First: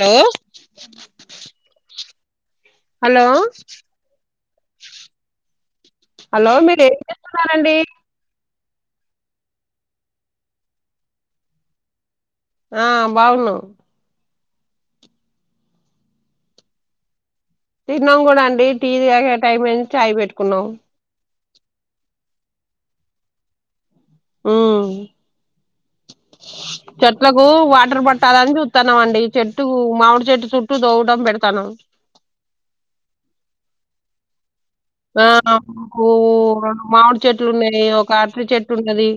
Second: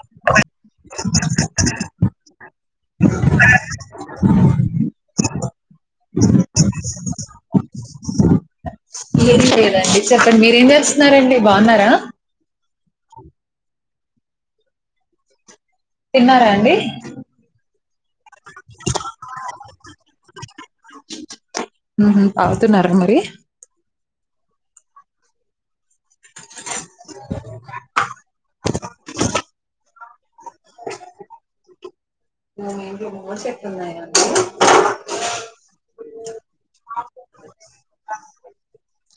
Hello hello hello మీరేం చేస్తున్నారండి ఏం లేదండి చెప్పండి మీరేం చేస్తున్నారండి బాగున్నార ఆ బాగున్నాం తిన్నారా అండి తిన్నాం కూడా అండి టీ తాగే టైం అయ్యింది చాయ్ పెట్టుకున్నాం తాగుతున్నారా మరి ఉమ్ చెట్లకు వాటర్ పట్ టాలని చూస్తాన్నాం అండి చెట్టు మామిడి చెట్టు చుట్టూ తొవటం పెడతానం మీ ఇంట్లో మామిడి చెట్లు ఉన్నాయండి ఆ మాకు రెండు మామిడి చెట్లు ఉన్నాయి ఒక అరటి చెట్టు ఉంటది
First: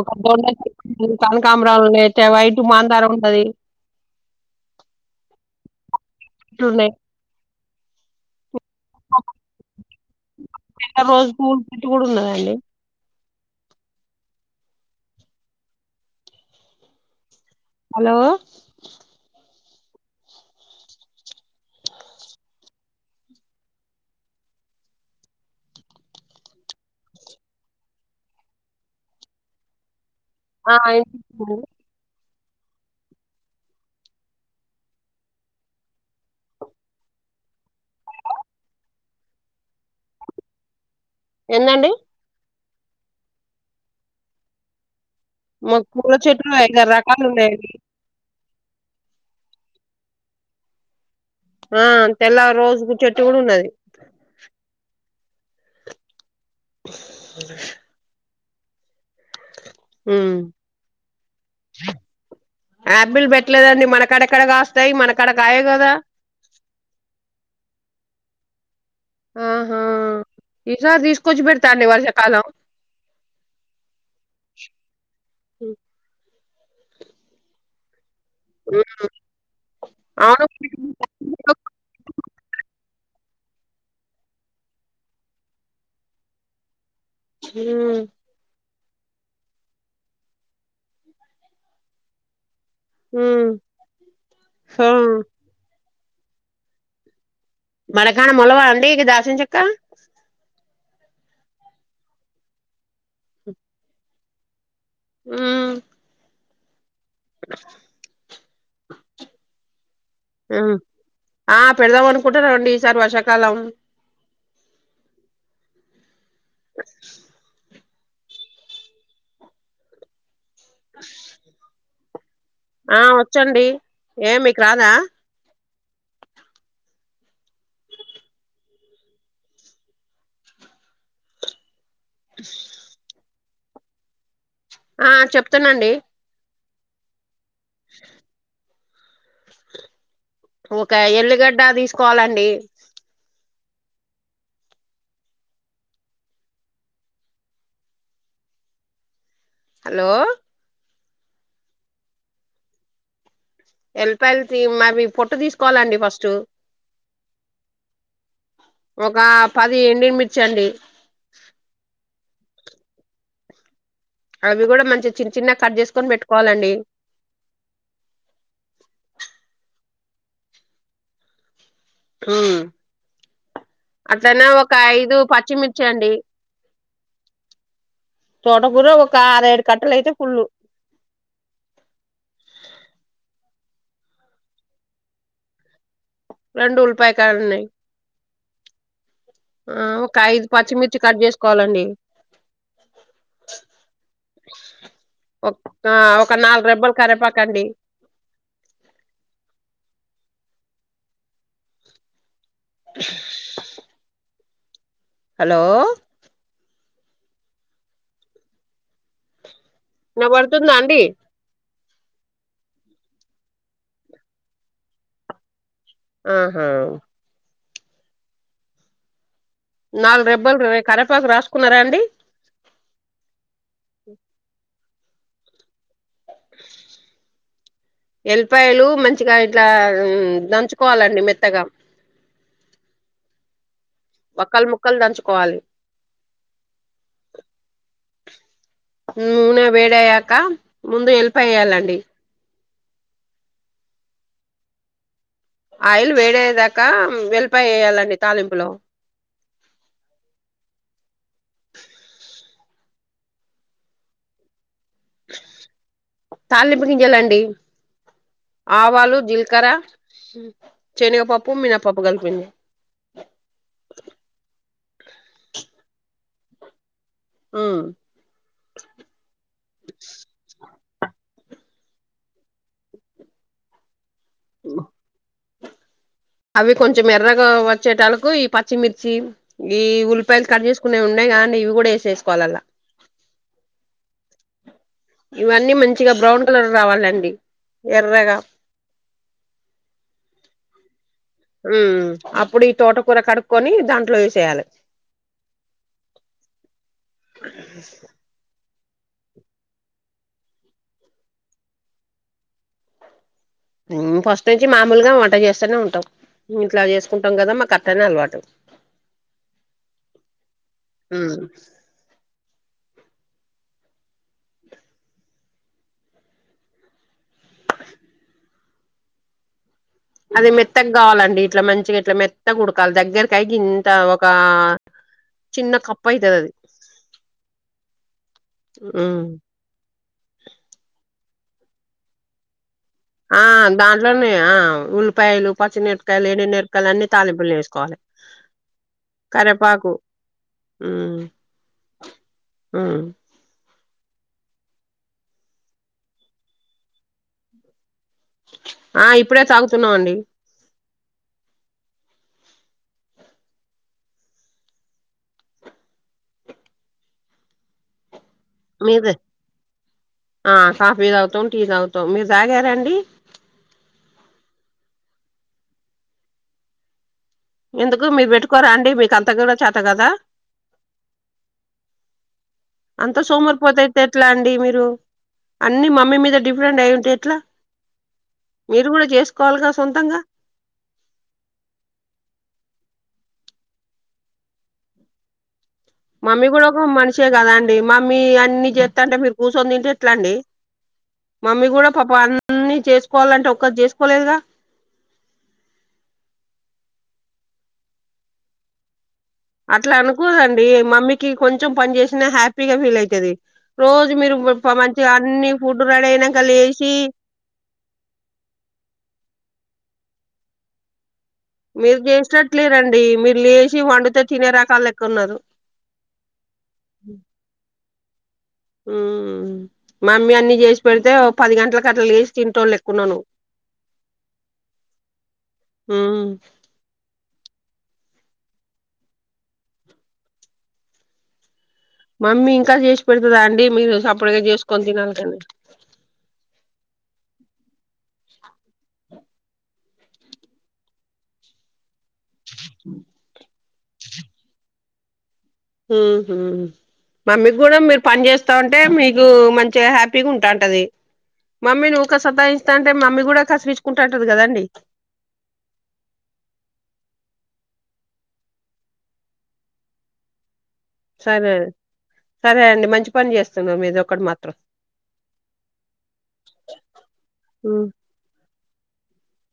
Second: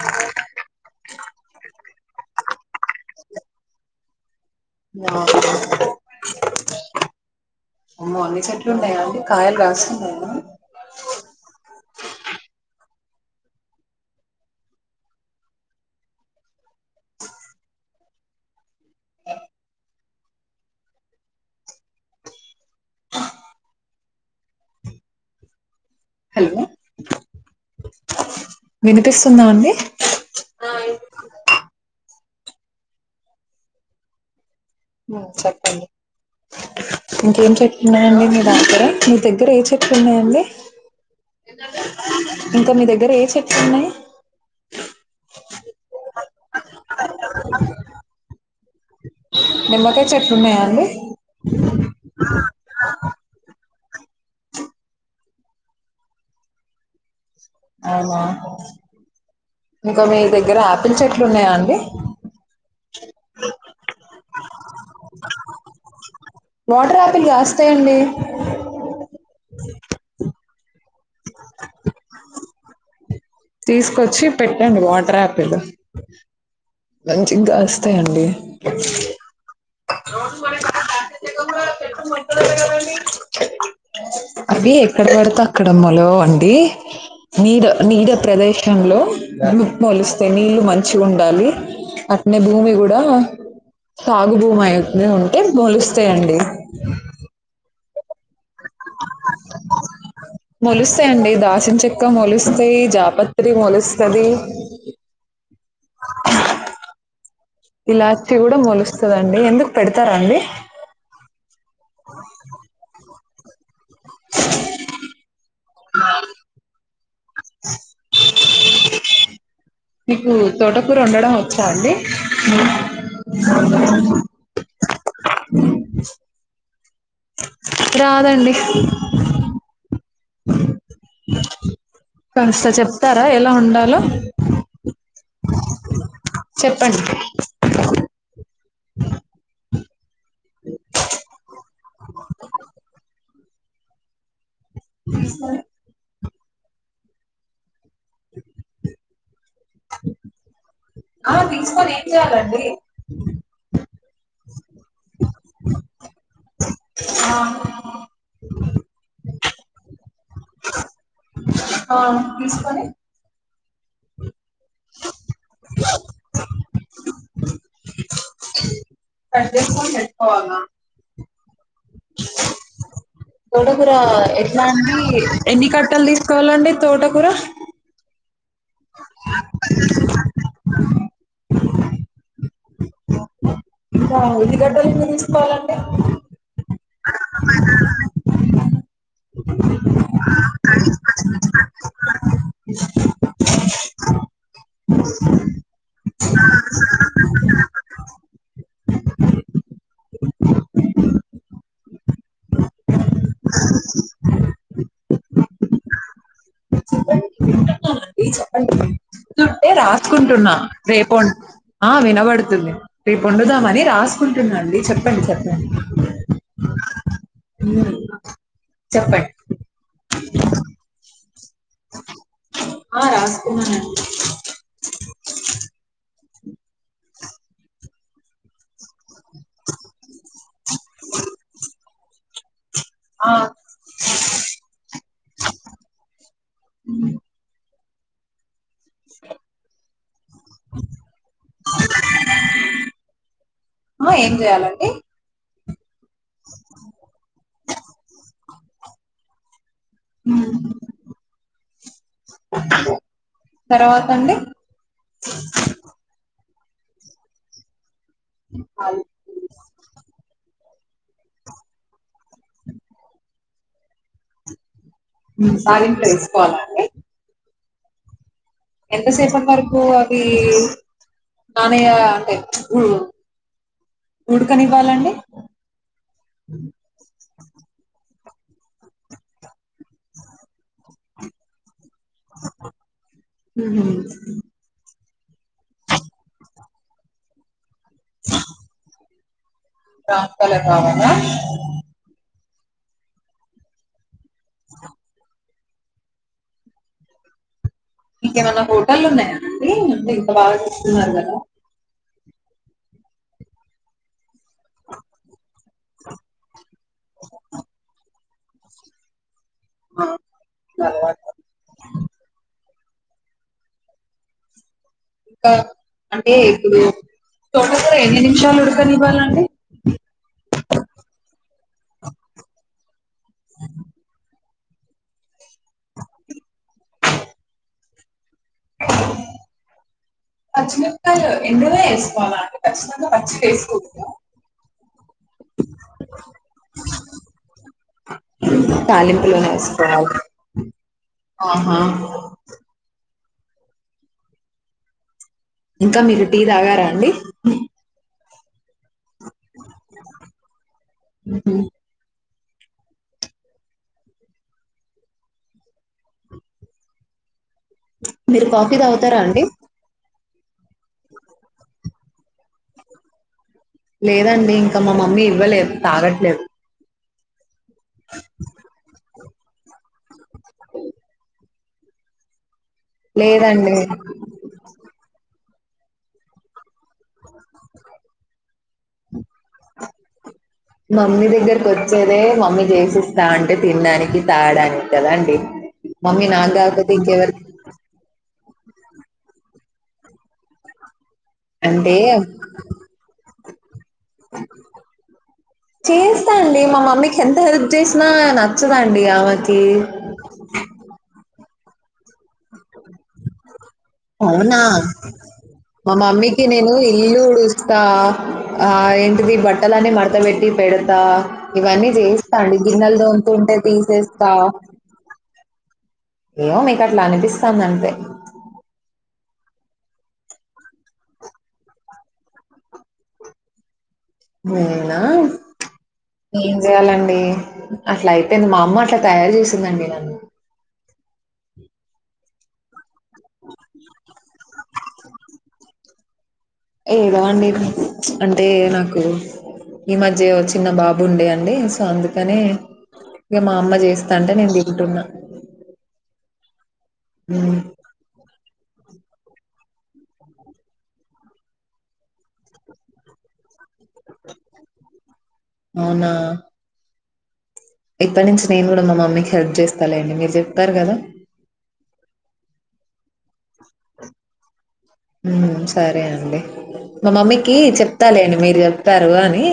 ఒక దొండా చెట్టు కనకంబరాలు ఉన్న వైట్ మాందారం ఉంటది ఆ చెట్లు ఉన్నాయి అమ్మో అన్ని చెట్లు ఉన్నయా అండి కాయలు కాస్తున్నాయనా స్కూల్ కిట్ కూడా ఉన్నదండి హలో హలో వినిపిస్తుందాండీ ఆ వినిపిస్తుందండి చెప్పండి ఇంకేం చెట్లున్నాయండి మీ దగ్గర మీ దగ్గర ఏ చెట్లున్నాయండి ఏందండి ఇంకా మీ దగ్గర ఏ చెట్లు ఉన్నాయి మాకు పూల చెట్లు ఐదారు రకాలు ఉన్నాయండి. నిమ్మకాయ చెట్లు ఉన్నాయండి ఆ తెల్ల రోజుపూ చెట్టు కూడా ఉన్నది. [inaudible] ఆహా ఇంకా మీ ఉమ్ దగ్గర ఆపిల్ చెట్లు ఉన్నాయా అండి ఆపిల్ పెట్టలేదండి మనకాడక్కెడ కాస్తాయి మనకాడ కాయవు కదా వాటర్ ఆపిల్ కాస్తాయండి ఆహా ఈసారి తీసుకొచ్చి పెడతాఅండి వర్షాకాలం తీసుకొచ్చి పెట్టండి వాటర్ ఆపిల్ మంచిగ కాస్తాయండి అవును అవి ఎక్కడ పడితే అక్కడ మొలవవండీ నీరు ఉమ్ నీరు ప్రదేశంలో మొలిస్తే నీళ్లు మంచిగుండాలి అట్నే భూమి కూడా ఉమ్ సాగు భూమి అయి హా ఉంటే [unintelligible] అంతే అండి మడకాడా మొలవ్వా అండి ఇగ దాసిం చెక్క మొలుస్తాయండి దాసిన చెక్క మొలుస్తాయి జాపత్రి మొలుస్తది ఉమ్ ఇలాచ్చి కూడా మొలుస్తుదండి ఎందుకు పెడతారా అండి ఉమ్ కాలం ఆ [inaudible] మీకు తోటకూర వండడం వచ్చా అండి ఆ వచ్చండి ఏ మీకు రాదా రాదండి కాస్త చెప్తా ఎలా వండాలో ఆ చెప్తానండి చెప్పండి ఒక ఎల్లిగడ్డ తీసుకోవాలండి స హలో ఆ తీసుకొని ఏం చేయాలండి ఎలిపాల్ మరి పొట్టు తీసుకోవాలండి ఫస్ట్ ఆ ఒక పది ఎండి మిర్చి అండి ఆ తీసుకుని అవి కూడా మంచిది చిన్న చిన్నగా కట్ చేసుకొని పెట్టుకోవాలండి కట్ చేసుకొని పెట్కోవాల హ్మ్. తోటకూర అట్లనే ఎట్లా ఒక అడి ఐదు ఎన్ని పచ్చిమిర్చి కట్టలు అండి తీసుకోవాలండి తోటకూర తోటకూర ఒక ఆర ఏడు కట్టలు అయితే ఫుల్లు ఇ ఉల్లిగడ్డలు ఎన్ని తీసుకోవాలండి రెండు ఉల్పాయ కాలన్న ఆ ఒక ఐదు పచ్చిమిర్చి కట్ చేసుకోవాలండి ఒక హలో చెప్పం చెప్పం అ రాసుకుంటున్నా వినబడుతుందా అండి రేపు ఆ వినబడుతుంది రేపు వండుదామని రాసుకుంటున్నా అండి చెప్పండి చెప్పండి ఆహా చెప్పండి నాలు రెబ్బల్ కరేపాక రా ఆ రాస్ కనండి ఎలిపాయలు మంచిగా ఇట్లా దంచుకోవాలండి మెత్తగా ఆ వక్కలు ముక్కలు దంచుకోవాలి నూనె వేడయ్యాక ముందు హెల్ప్ అయ్యాలండి ఆ ఏం చేయాలండి ఆయిల్ వేడేదాకా వెళ్ళిపోయి వేయాలండి తాలింపులో తర్వాత అండి [unintelligible] తాళనింపగించాలండి ఆవాలు జిలకర చెని పాపం మీన ప పాపం పోగల్ ప సార్ ఇంట్లో వేసుకోవాలండి ఆ ఎంత సేపం వరకు అది నానయ అంటే గు ఉడుకనివ్వాలండి అవి కొంచెం ఎర్రగా వచ్చేటలు ఈ పచ్చిమిర్చి ఈ ఉల్లిపాయలు కట్ చేసుకునేవి ఉండేయి కాగానీ ఇవి కూడా వేసేసుకోవాలి అలా ఊహు ఇవన్నీ మంచిగా బ్రౌన్ కలర్ రావాలండి ఎర్రగా బ్రౌన్ కలర్ రావాలా ఉ అప్పుడు ఈ తోటకూర కడుక్కొని దాంట్లో వే చేఎలి [unintelligible] ఇక మనము కళ్ళు ఉన్నాయా అండి మీరు బాగా చేస్తున్నారు కదా ఇం ఫస్ట్ నుంచి మామూలుగా వంట చేస్తూనే ఉంటాం ఇంట్లో చేసుకుంటాం కదా మాకు అట్టనే అలవాటు మీకు ఊ అలవాటు. ఇంకా అంటే ఇప్పుడు తోటలో ఎన్ని నిమిషాలు ఉడకనివ్వాలండి అది మెత్తకు కావాలండి ఇట్లా మంచిగా ఇట్లా మెత్తగా ఉడకాలి దగ్గరకైకి ఇంత ఒక చిన్న కప్పు అయితది ఆది పచ్చిమిరపకాయలు ఎందులో వేసుకోవాలా ఖచ్చితంగా ఆ పచ్చివి వేసుకోకూడదా దాంట్లోనే ఆ ఉల్లిపాయలు పచ్చిమిరపకాయలు ఎండుమిరపకాయలు అన్ని తాలింపులో వేసుకోవాలి తాలింపులోనే కరేపాకు వేసుకోవాలి ఆహా ఇంకా మీరు టీ తాగారా అండి ఆ ఇప్పుడే తాగుతున్నాం అండి [unintelligible] మీరు కాఫీ మీదే తాగుతారా అండి ఆ కాఫీ తాగుతాం టీ తాగుతాం తొమ్మిది తాగారండి లేదండి ఇంకా మా మమ్మీ ఇవ్వలేదు తాగట్లేదు ఎందుకు మీరు పెట్టుకోరా అండి మీకు అంత ఆది కూడా చాత కదా అ అంత లేదండి. సోమురిపోతు ఆయితే ఎట్లా అండి మీరు అన్ని మమ్మీ మీద డిఫరెంట్ అయి ఉంటే ఎట్లా మీరు కూడా చేసుకోవాలిగా సొంతంగా మమ్మీ దగ్గరకి వచ్చేదే మమ్మీ చేసిస్త అంటే తినడానికి తాగాడానికి కదా అండి మమ్మీ కూడా ఒక మనిషే కదా అండి మమ్మీ అన్ని చేస్తా అంటే మీరు కూర్చొని తింటే ఎట్లా అండి మమ్మీ కూడా అంటే పాప అన్ని చేసుకోవాలంటే ఒక పని జేసు చేస్తా అండి మా మమ్మీ ఎంత హెల్ప్ చేసినా నచ్చదండి అమె అట్లా అనుకోదండి మమ్మీకి కొంచెం పని చేసినా హ్యాపీగా ఫీల్ ఐతాది అవునా మా రెడీ అయినాక మమ్మీకి నేను లేసి ఇల్లూడుస్తా ఆ ఏంటిది బట్ట ట్టలని మడతబెట్టి పెడతా ఇవన్నీ మీరు చేస్తా అండి గిన్నెలు చేసేటట్లేరండి మీరు తోముతుంటే లేచి వండితే తీసేస్తా తినే రకాల లెక్క ఉన్నారు ఏమో మీకు అట్లా అనిపిస్తాంది అంతే ఉమ్ మమ్మీ అన్నీ చేసి పెడితే ఓ పది గంటలకు అట్ల లేసి తింటోళ్ళు లెక్క ఉన్నావ్ నువ్ నేనా ఉమ్ ఏం చెయ్యాలండి అట్లా అయిపోయింది మా అమ్మ అట్లా తయారు చేసిందండి నన్ను మమ్మీ ఇంకా చేసి పెడుతదా అండి మీరు సం ఇప్పడుగా చేసుకొని తినాల గాని ఏదో అండి అంటే నాకు ఈ మధ్య చిన్న బాబు ఉండే అండి సో అందు కనే ఇగ మా అమ్మ చేస్తాంటే నేను తింటున్నా హూ హూ హ్మ్. మమ్మీకి కూడా మీరు పని చేస్తా ఉంటే మీకు మన్ దిగా హ్యాపీగా ఉంటాంటది మమ్మీ నువ్వు ఊక సతాయిస్తాంటే మమ్మీ కూడా కసిరిచ్ కుంటాంటది కదండి అవునా! ఇప్పటి నుంచి నేను కూడా మా మమ్మీకి హెల్ప్ చేస్తా లేండి మీరు చెప్ సరే సరే అండి మంచి పని చేస్తున్నారు మీదొకటి మాత్రం ఉమ్ సరే అండి మా మమ్మీకి చెప్తా లేేండి మీరు చెప్ తారు అని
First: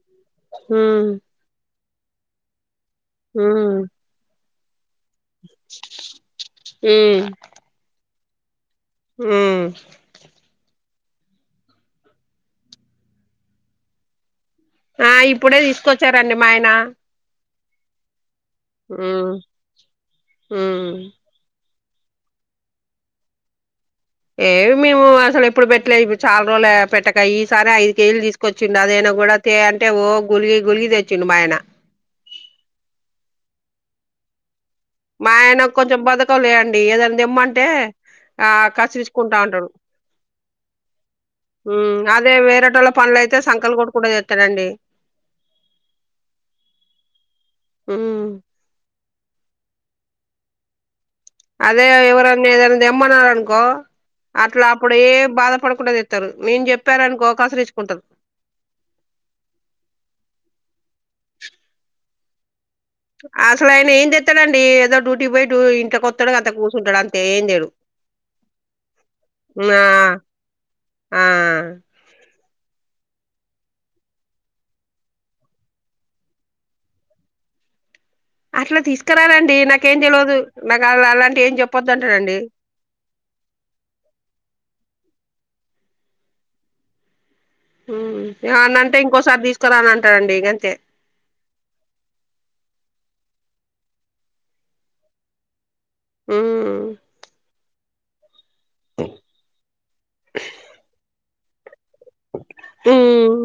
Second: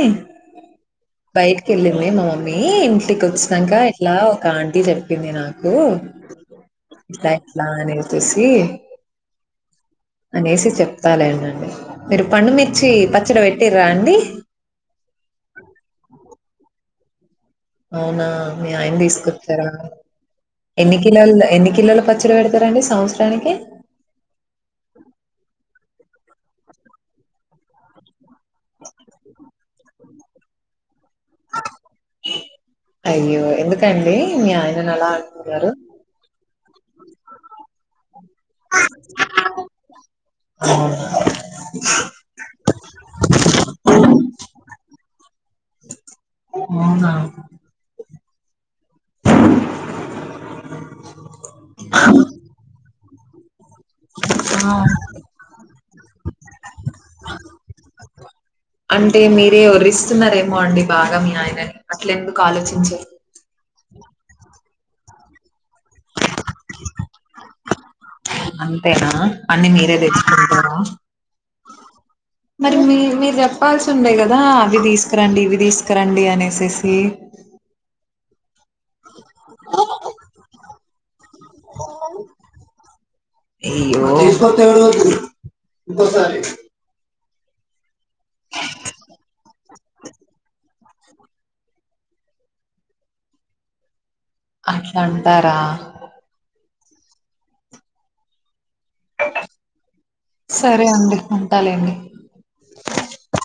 హుమ్ కెళ్ళింది మా మమ్మీ టికి వచ్చినంక ఇట్లా క ఆంటీ చెప్ చప్పింది నాకు [inaudible] ఇట్లా ఎట్లా అనే పేసి ఊ ప్తాలేండండి మీరు పండుమిర్చి పచ్చడి పెట్టిర్రా అండి ఆ ఇప్పుడే తీసుకొచ్చారండి మా ఆయన అవునా మీ ఆయన ఉమ్ తీసుకొచ్చారా ఉమ్ ఎన్ని కిలోలు ఎన్ని కి కిలోల పచ్చడి పెడతారండి సంవత్సరానికి ఏవి మేము అసలు ఎప్పుడు పెట్టలే ఇప్పుడు చాలా రోజులు పెట్టక ఈ సారి ఐదు కేజీలు తీసు కొచ్చిండు అదైనా కూడా తే అంటే ఓ గులిగి గులిగి దె అయ్యో ఎందు అండి ఇంగ మా ఆయన కొంచెం బతకలే అండి అ ఏదైనా ఇమ్మంటే ఆ కసిరించుకుంటా ఉంటాడు అదే వేరేట వాళ్ళ పనులు అయితే సంకల్ కొట్టు కుంట్ట చేస్తాడండి అవునా! అదే ఇవరానా ఇడియన తెమ్మన్నారునుకో అట్లా ఆ! అప్పుడు ఏ బాధపడకుండా తె ఇస్తారు మేం చెప్పాఅనుకో కాసురిచుకుంటాడు భాగం యన అట్ల ఎందుకు ఆలోచ ఆ అసలు ఆన ఏం తెస్తాడండి ఏదో డ్యూటీ పోయి ఇ ఇంటి కొత్తడుగా అంత కూర్చుంటాడు అంతే ఏం చెడు అంతేనా అన్ని ఆ మీరే తెచ్చుకుంటారా ఆ మరి మీ మీరు చెప్పాల్సి ఉండేయి కదా అవి తీసుకురండి ఇవి తీసుకురండి అనేసేసి అట్లా తీసుకురాలండి నాకేం చెలవదు నాకు అ అలాంటి ఏం చెప్పొద్దు అంటడండి తీసుకొత్తే ఎవడు ఇంకోసారి ఏమనంటే ఇంకోసారి తీసుకురాను అంటాదు అండి గంతే అట్లా అంటారా ఆ సరే అండి తాలెండి ఉమ్